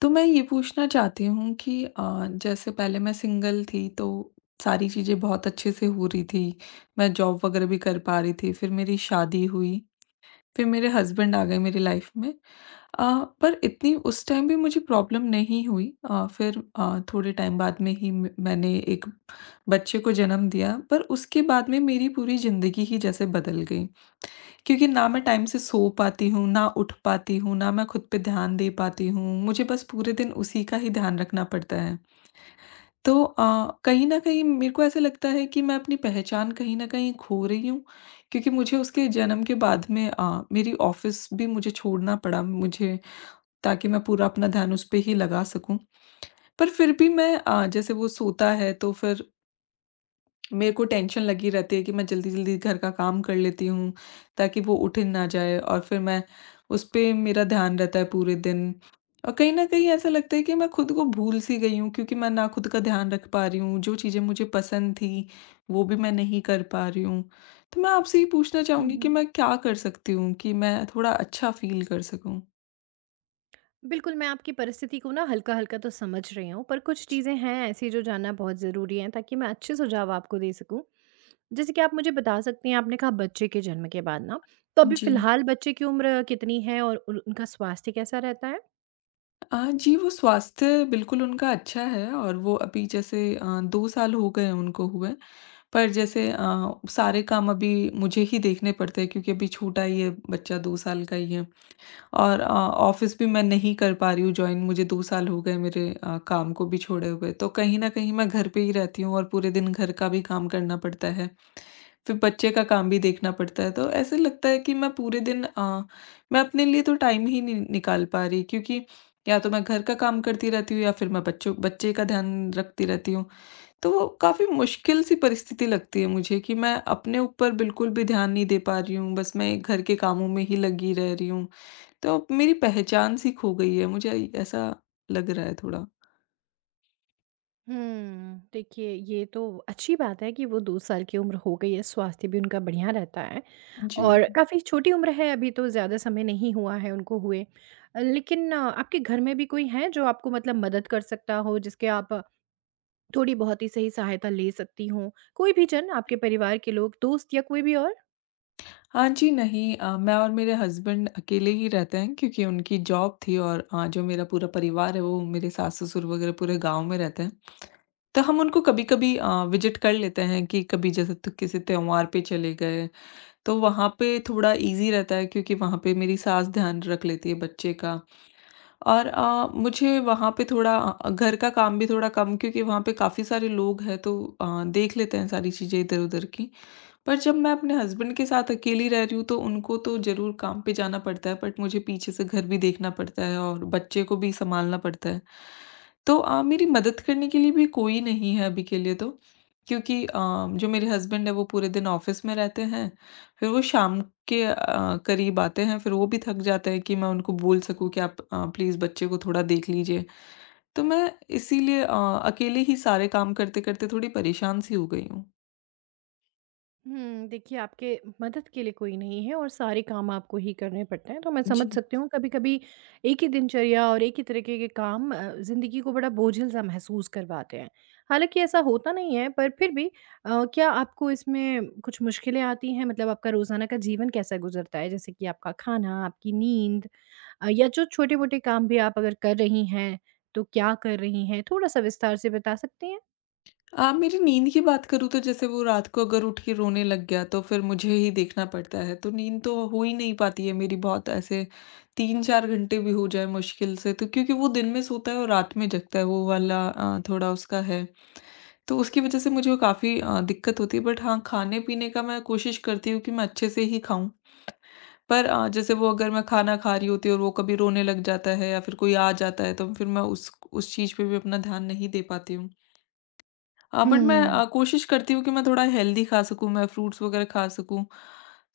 तो मैं ये पूछना चाहती हूँ कि जैसे पहले मैं सिंगल थी तो सारी चीज़ें बहुत अच्छे से हो रही थी। मैं जॉब वगैरह भी कर पा रही थी। फिर मेरी शादी हुई, फिर मेरे हस्बैंड आ गए मेरी लाइफ़ में। अ, पर इतनी उस टाइम भी मुझे प्रॉब्लम नहीं हुई। फिर थोड़े टाइम बाद में ही म मैंने एक बच्चे को जन्म दिया, पर उसके बाद में मेरी पूरी ज़िंदगी ही जैसे बदल गई। क्योंकि ना मैं टाइम से सो पाती हूँ, ना उठ पाती हूँ, ना मैं खुद पे ध्यान दे पाती हूँ, मुझे बस पूरे दिन उसी का ही ध्यान रखना पड़ता है। तो कहीं न कहीं मेरे को ऐसा लगता है कि मैं अपनी पहचान कहीं न कहीं खो रही हूँ, क्योंकि मुझे उसके जन्म के बाद में मेरी ऑफ़िस भी मुझे छोड़ना पड़ा, मुझे ताकि मैं पूरा अपना ध्यान उस पे ही लगा सकूँ। पर फिर भी मैं जैसे वो सोता है तो फिर मेरे को टेंशन लगी रहती है कि मैं जल्दी-जल्दी घर का काम कर लेती हूँ, ताकि वो उठ ना जाए, और फिर मैं उस पे मेरा ध्यान रहता है पूरे दिन। और कहीं न कहीं ऐसा लगता है कि मैं खुद को भूल सी गई हूँ, क्योंकि मैं ना खुद का ध्यान रख पा रही हूँ, जो चीज़ें मुझे पसंद थी, वो भी मैं नहीं कर पा रही हूँ। तो मैं आपसे ये पूछना हुँ, चाहूँगी कि हुँ। मैं क्या कर सकती हूँ कि मैं थोड़ा अच्छा फ़ील कर सकूँ? बिल्कुल, मैं आपकी परिस्थिति को ना हल्का-हल्का तो समझ रही हूँ, पर कुछ चीज़ें हैं ऐसी जो जानना बहुत ज़रूरी हैं ताकि मैं अच्छे सुझाव आपको दे सकूँ। जैसे कि आप मुझे बता सकती हैं, आपने कहा बच्चे के जन्म के बाद ना, तो अभी जी। फ़िलहाल बच्चे की उम्र कितनी है और उन उनका स्वास्थ्य कैसा रहता है? जी, वो स्वास्थ्य बिल्कुल उनका अच्छा है, और वो अभी जैसे 2 साल हो गए हैं उनको हुए। पर जैसे सारे काम अभी मुझे ही देखने पड़ते हैं, क्योंकि अभी छोटा ही है, बच्चा 2 साल का ही है। और ऑफ़िस भी मैं नहीं कर पा रही हूँ जॉइन, मुझे 2 साल हो गए मेरे काम को भी छोड़े हुए। तो कहीं न कहीं मैं घर पे ही रहती हूँ, और पूरे दिन घर का भी काम करना पड़ता है। फिर बच्चे का काम भी देखना पड़ता है, तो ऐसे लगता है कि मैं पूरे दिन मैं अपने लिए तो टाइम ही नहीं निकाल पा रही, क्योंकि या तो मैं घर का काम करती रहती हूँ, या फिर मैं बच्चों बच्चे का ध्यान रखती रहती हूँ। तो वो काफ़ी मुश्किल सी परिस्थिति लगती है मुझे कि मैं अपने ऊपर बिल्कुल भी ध्यान नहीं दे पा रही हूँ, बस मैं घर के कामों में ही लगी रह रही हूँ। तो अब मेरी पहचान सी खो गई है, मुझे ऐसा लग रहा है थोड़ा। हुँ, देखिए ये तो अच्छी बात है कि वो 2 साल की उम्र हो गई है, स्वास्थ्य भी उनका बढ़िया रहता है जी। और काफ़ी छोटी उम्र है, अभी तो ज़्यादा समय नहीं हुआ है उनको हुए। लेकिन आपके घर में भी कोई है जो आपको मतलब मदद कर सकता हो, जिसके आप थोड़ी बहुत ही सही सहायता ले सकती हूँ। कोई भी जन, आपके परिवार के लोग, दोस्त या कोई भी और? हाँ जी, नहीं मैं और मेरे हस्बैंड अकेले ही रहते हैं, क्योंकि उनकी जॉब थी। और जो मेरा पूरा परिवार है, वो मेरे सास-ससुर वगैरह पूरे गाँव में रहते हैं। तो हम उनको कभी-कभी विज़िट कर लेते हैं कि कभी जैसे तो किसी त्योहार पे चले गए, तो वहाँ पे थोड़ा ईज़ी रहता है, क्योंकि वहाँ पे मेरी सास ध्यान रख लेती है बच्चे का। और मुझे वहाँ पे थोड़ा घर का काम भी थोड़ा कम, क्योंकि वहाँ पे काफ़ी सारे लोग हैं, तो देख लेते हैं सारी चीज़ें इधर-उधर की। पर जब मैं अपने हस्बैंड के साथ अकेली रह रही हूँ, तो उनको तो ज़रूर काम पे जाना पड़ता है, बट मुझे पीछे से घर भी देखना पड़ता है और बच्चे को भी सँभालना पड़ता है। तो मेरी मदद करने के लिए भी कोई नहीं है अभी के लिए तो, क्योंकि जो मेरे हस्बैंड हैं, वो पूरे दिन ऑफ़िस में रहते हैं। फिर वो शाम के करीब आते हैं, फिर वो भी थक जाते हैं कि मैं उनको बोल सकूँ कि आप प्लीज़ बच्चे को थोड़ा देख लीजिए। तो मैं इसीलिए अकेले ही सारे काम करते-करते थोड़ी परेशान सी हो गई हूँ। हुँ, देखिए आपके मदद के लिए कोई नहीं है और सारे काम आपको ही करने पड़ते हैं, तो मैं समझ जी। सकती हूँ कभी-कभी एक ही दिनचर्या और एक ही तरीके के काम ज़िंदगी को बड़ा बोझिल-सा महसूस करवाते हैं। हालाँकि ऐसा होता नहीं है पर फिर भी क्या आपको इसमें कुछ मुश्किलें आती हैं? मतलब आपका रोज़ाना का जीवन कैसा गुज़रता है? जैसे कि आपका खाना, आपकी नींद, या जो छोटे-मोटे काम भी आप अगर कर रही हैं, तो क्या कर रही हैं? थोड़ा-सा विस्तार से बता सकती हैं? आप मेरी नींद की बात करूँ, तो जैसे वो रात को अगर उठ के रोने लग गया, तो फिर मुझे ही देखना पड़ता है, तो नींद तो हो ही नहीं पाती है मेरी बहुत, ऐसे 3-4 घंटे भी हो जाए मुश्किल से तो, क्योंकि वो दिन में सोता है और रात में जगता है, वो वाला थोड़ा उसका है। तो उसकी वजह से मुझे काफ़ी दिक्कत होती है, बट हाँ, खाने-पीने का मैं कोशिश करती हूँ कि मैं अच्छे से ही खाऊँ। पर जैसे वो, अगर मैं खाना खा रही होती हूँ और वो कभी रोने लग जाता है या फिर कोई आ जाता है, तो फिर मैं उस चीज़ पे भी अपना ध्यान नहीं दे पाती हूँ। बट मैं हुँ। कोशिश करती हूँ कि मैं थोड़ा हेल्दी खा सकूँ, मैं फ्रूट्स वगैरह खा सकूँ,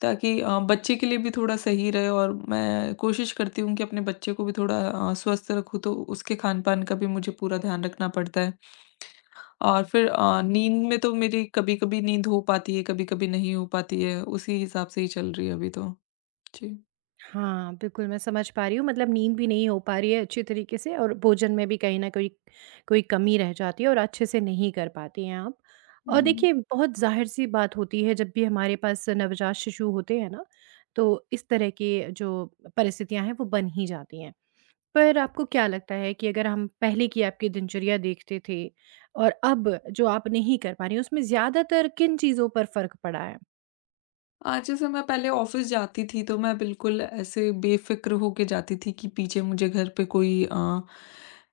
ताकि बच्चे के लिए भी थोड़ा सही रहे, और मैं कोशिश करती हूँ कि अपने बच्चे को भी थोड़ा स्वस्थ रखूँ, तो उसके खान-पान का भी मुझे पूरा ध्यान रखना पड़ता है। और फिर नींद में तो मेरी कभी-कभी नींद हो पाती है, कभी-कभी नहीं हो पाती है, उसी हिसाब से ही चल रही है अभी तो। जी। हाँ, बिल्कुल मैं समझ पा रही हूँ मतलब नींद भी नहीं हो पा रही है अच्छी तरीके से और भोजन में भी कहीं न कोई कोई कमी रह जाती है और अच्छे से नहीं कर पाती हैं आप। और हुँ। देखिए बहुत ज़ाहिर-सी बात होती है जब भी हमारे पास नवजात शिशु होते हैं ना, तो इस तरह के जो परिस्थितियाँ हैं वो बन ही जाती हैं। पर आपको क्या लगता है कि अगर हम पहले की आपकी दिनचर्या देखते थे और अब जो आप नहीं कर पा रही हैं उसमें ज़्यादातर किन चीज़ों पर फ़र्क पड़ा है? जैसे मैं पहले ऑफ़िस जाती थी, तो मैं बिल्कुल ऐसे बेफ़िक्र होके जाती थी कि पीछे मुझे घर पे कोई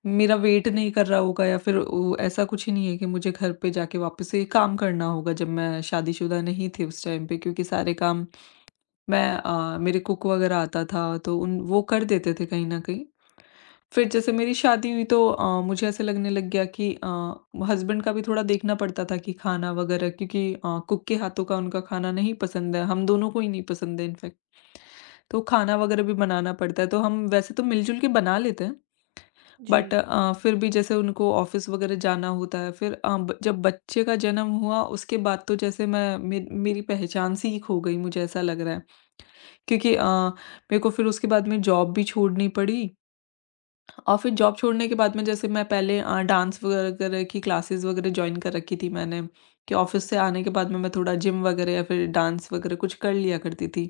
मेरा वेट नहीं कर रहा होगा, या फिर वो ऐसा कुछ ही नहीं है कि मुझे घर पे जाके वापस से काम करना होगा, जब मैं शादीशुदा नहीं थी उस टाइम पे, क्योंकि सारे काम मैं मेरे कुक वग़ैरह आता था, तो उन वो कर देते थे कहीं न कहीं। फिर जैसे मेरी शादी हुई, तो मुझे ऐसे लगने लग गया कि हस्बैंड का भी थोड़ा देखना पड़ता था कि खाना वगैरह, क्योंकि कुक के हाथों का उनका खाना नहीं पसंद है, हम दोनों को ही नहीं पसंद है इनफैक्ट। तो खाना वगैरह भी बनाना पड़ता है, तो हम वैसे तो मिलजुल के बना लेते हैं, जी। बट फिर भी जैसे उनको ऑफिस वगैरह जाना होता है। फिर जब बच्चे का जन्म हुआ उसके बाद, तो जैसे मेरी पहचान सी ही खो गई, मुझे ऐसा लग रहा है, क्योंकि मेरे को फिर उसके बाद में जॉब भी छोड़नी पड़ी। और फिर जॉब छोड़ने के बाद में, जैसे मैं पहले डांस वगैरह वगैरह की क्लासेस वगैरह जॉइन कर रखी थी मैंने कि ऑफिस से आने के बाद में मैं थोड़ा जिम वगैरह या फिर डांस वगैरह कुछ कर लिया करती थी,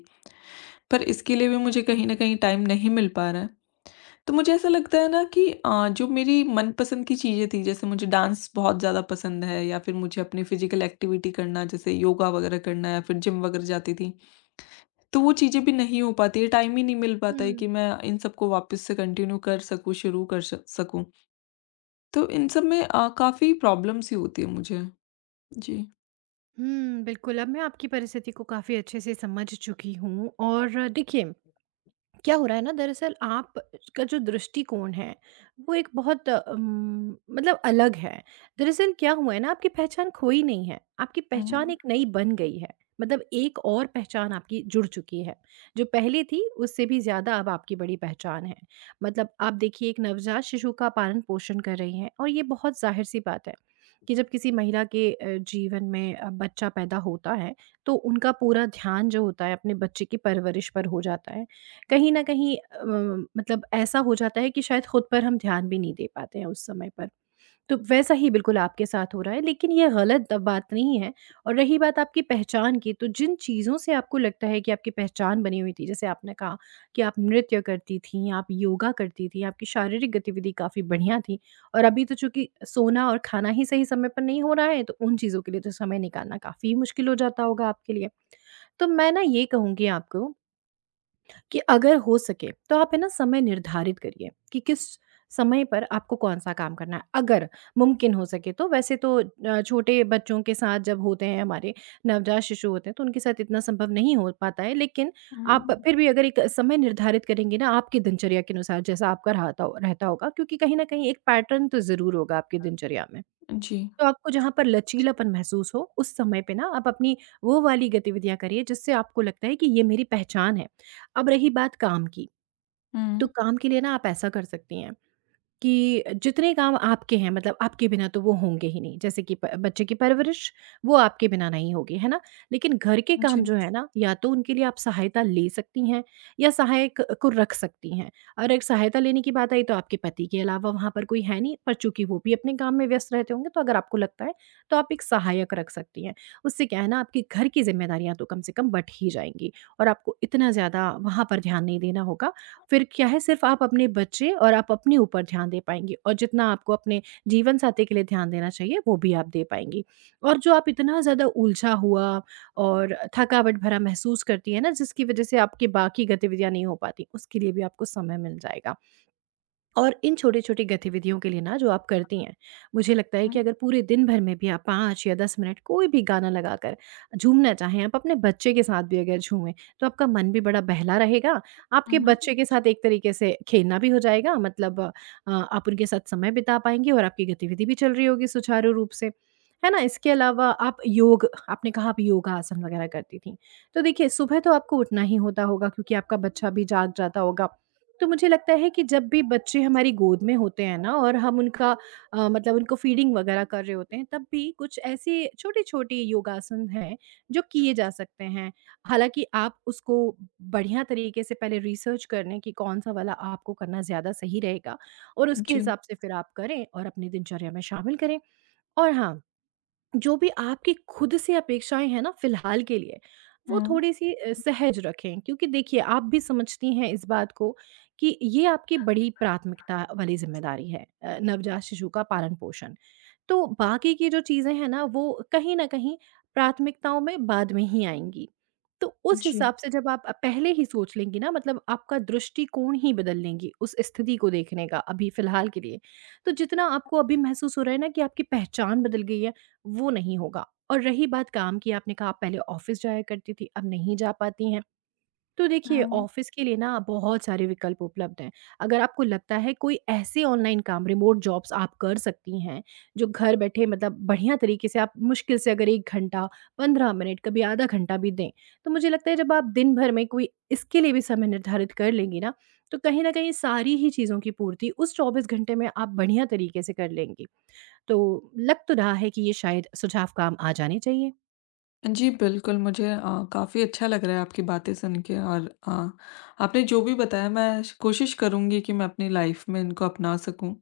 पर इसके लिए भी मुझे कहीं ना कहीं टाइम नहीं मिल पा रहा है। तो मुझे ऐसा लगता है ना कि जो मेरी मनपसंद की चीज़ें थी, जैसे मुझे डांस बहुत ज़्यादा पसंद है, या फिर मुझे अपनी फिजिकल एक्टिविटी करना, जैसे योगा वगैरह करना या फिर जिम वगैरह जाती थी, तो वो चीज़ें भी नहीं हो पाती है, टाइम ही नहीं मिल पाता है कि मैं इन सबको वापस से कंटिन्यू कर सकूँ, शुरू कर सकूँ। तो इन सब में काफ़ी प्रॉब्लम्स ही होती है मुझे। जी। हुँ, बिल्कुल, अब मैं आपकी परिस्थिति को काफ़ी अच्छे से समझ चुकी हूँ और देखिए क्या हो रहा है ना, दरअसल आप का जो दृष्टिकोण है वो एक बहुत मतलब अलग है। दरअसल क्या हुआ है ना, आपकी पहचान खोई नहीं है, आपकी पहचान हुँ, एक नई बन गई है। मतलब एक और पहचान आपकी जुड़ चुकी है, जो पहले थी उससे भी ज़्यादा अब आपकी बड़ी पहचान है। मतलब आप देखिए, एक नवजात शिशु का पालन पोषण कर रही हैं और ये बहुत जाहिर सी बात है कि जब किसी महिला के जीवन में बच्चा पैदा होता है, तो उनका पूरा ध्यान जो होता है अपने बच्चे की परवरिश पर हो जाता है। कहीं न कहीं मतलब ऐसा हो जाता है कि शायद खुद पर हम ध्यान भी नहीं दे पाते हैं उस समय पर। तो वैसा ही बिल्कुल आपके साथ हो रहा है, लेकिन ये गलत बात नहीं है। और रही बात आपकी पहचान की, तो जिन चीज़ों से आपको लगता है कि आपकी पहचान बनी हुई थी, जैसे आपने कहा कि आप नृत्य करती थीं, आप योगा करती थीं, आपकी शारीरिक गतिविधि काफ़ी बढ़िया थी, और अभी तो चूँकि सोना और खाना ही सही समय पर नहीं हो रहा है, तो उन चीज़ों के लिए तो समय निकालना काफ़ी मुश्किल हो जाता होगा आपके लिए। तो मैं ना ये कहूँगी आपको कि अगर हो सके तो आप है ना समय निर्धारित करिए कि किस समय पर आपको कौन सा काम करना है, अगर मुमकिन हो सके तो। वैसे तो छोटे बच्चों के साथ जब होते हैं हमारे, नवजात शिशु होते हैं, तो उनके साथ इतना संभव नहीं हो पाता है, लेकिन हुँ। आप फिर भी अगर एक समय निर्धारित करेंगे ना आपकी दिनचर्या के अनुसार, जैसा आपका रहता होगा, क्योंकि कहीं ना कहीं एक पैटर्न तो ज़रूर होगा आपकी दिनचर्या में, जी, तो आपको जहाँ पर लचीलापन महसूस हो, उस समय पे ना आप अपनी वो वाली गतिविधियाँ करिए जिससे आपको लगता है कि ये मेरी पहचान है। अब रही बात काम की, तो हुँ, काम के लिए ना आप ऐसा कर सकती हैं कि जितने काम आपके हैं मतलब आपके बिना तो वो होंगे ही नहीं, जैसे कि बच्चे की परवरिश वो आपके बिना नहीं होगी, है ना। लेकिन घर के जी, काम जो है ना, या तो उनके लिए आप सहायता ले सकती हैं या सहायक को रख सकती हैं। और अगर सहायता लेने की बात आई तो आपके पति के अलावा वहाँ पर कोई है नहीं, पर चूंकि वो भी अपने काम में व्यस्त रहते होंगे, तो अगर आपको लगता है तो आप एक सहायक रख सकती हैं। उससे क्या है ना, आपकी घर की जिम्मेदारियां तो कम से कम बट ही जाएंगी और आपको इतना ज़्यादा वहाँ पर ध्यान नहीं देना होगा। फिर क्या है, सिर्फ़ आप अपने बच्चे और आप अपने ऊपर ध्यान दे पाएँगी और जितना आपको अपने जीवनसाथी के लिए ध्यान देना चाहिए वो भी आप दे पाएँगी। और जो आप इतना ज़्यादा उलझा हुआ और थकावट भरा महसूस करती हैं ना, जिसकी वज़ह से आपकी बाकी गतिविधियाँ नहीं हो पाती, उसके लिए भी आपको समय मिल जाएगा। और इन छोटी-छोटी गतिविधियों के लिए ना जो आप करती हैं, मुझे लगता है हुँ, कि अगर पूरे दिन भर में भी आप 5 या 10 मिनट कोई भी गाना लगाकर झूमना चाहें, आप अपने बच्चे के साथ भी अगर झूमें, तो आपका मन भी बड़ा बहला रहेगा, आपके हुँ, जी, बच्चे के साथ एक तरीके से खेलना भी हो जाएगा, मतलब आप उनके साथ समय बिता पाएँगी और आपकी गतिविधि भी चल रही होगी सुचारू रूप से। है ना? इसके अलावा आप योग, आपने कहा आप योगासन वगैरह करती थीं। तो देखिए सुबह तो आपको उठना ही होता होगा क्योंकि आपका बच्चा भी जाग जाता होगा। तो मुझे लगता है कि जब भी बच्चे हमारी गोद में होते हैं ना और हम उनका मतलब उनको फीडिंग वगैरह कर रहे होते हैं, तब भी कुछ ऐसे छोटे-छोटे योगासन हैं जो किए जा सकते हैं। हालाँकि आप उसको बढ़िया तरीके से पहले रिसर्च कर लें कि कौन-सा वाला आपको करना ज़्यादा सही रहेगा और उसके हुँ। हिसाब से फिर आप करें और अपनी दिनचर्या में शामिल करें। और हाँ, जो भी आपकी खुद से अपेक्षाएँ हैं ना फ़िलहाल के लिए, वो थोड़ी-सी सहज रखें, क्योंकि देखिए आप भी समझती हैं इस बात को कि ये आपकी बड़ी प्राथमिकता वाली ज़िम्मेदारी है, नवजात शिशु का पालन-पोषण। तो बाकी की जो चीज़ें हैं ना वो कहीं न कहीं प्राथमिकताओं में बाद में ही आएँगी। तो उस जी, हिसाब से जब आप पहले ही सोच लेंगी ना, मतलब आपका दृष्टिकोण ही बदल लेंगी उस स्थिति को देखने का अभी फ़िलहाल के लिए। तो जितना आपको अभी महसूस हो रहा है ना कि आपकी पहचान बदल गई है, वो नहीं होगा। और रही बात काम की, आपने कहा आप पहले ऑफ़िस जाया करती थी, अब नहीं जा पाती हैं। तो देखिए हुँ। ऑफ़िस के लिए ना बहुत सारे विकल्प उपलब्ध हैं। अगर आपको लगता है कोई ऐसे ऑनलाइन काम, रिमोट जॉब्स आप कर सकती हैं, जो घर बैठे मतलब बढ़िया तरीके से आप मुश्किल से अगर 1 घंटा, 15 मिनट, कभी आधा घंटा भी दें, तो मुझे लगता है जब आप दिन भर में कोई इसके लिए भी समय निर्धारित कर लेंगी ना, तो कहीं न कहीं सारी ही चीज़ों की पूर्ति उस 24 घंटे में आप बढ़िया तरीके से कर लेंगी। तो लग तो रहा है कि ये शायद सुझाव काम आ जाने चाहिए। जी, बिल्कुल, मुझे काफ़ी अच्छा लग रहा है आपकी बातें सुन के, और आपने जो भी बताया, मैं श कोशिश करूँगी कि मैं अपनी लाइफ़ में इनको अपना सकूँ।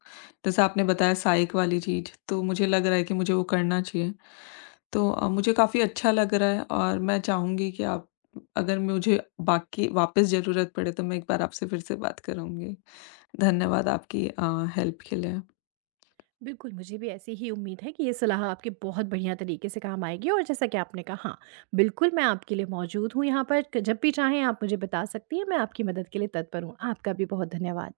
जैसे आपने बताया सहायक वाली चीज़, तो मुझे लग रहा है कि मुझे वो करना चाहिए। तो मुझे काफ़ी अच्छा लग रहा है, और मैं चाहूँगी कि आप, अगर मुझे बाकी वापस ज़रूरत पड़े, तो मैं एक बार आपसे फिर से बात करूँगी। धन्यवाद आपकी हेल्प के लिए। बिल्कुल, मुझे भी ऐसी ही उम्मीद है कि ये सलाह आपके बहुत बढ़िया तरीके से काम आएगी और जैसा कि आपने कहा, हाँ बिल्कुल मैं आपके लिए मौजूद हूँ यहाँ पर, क जब भी चाहें आप मुझे बता सकती हैं, मैं आपकी मदद के लिए तत्पर हूँ। आपका भी बहुत धन्यवाद।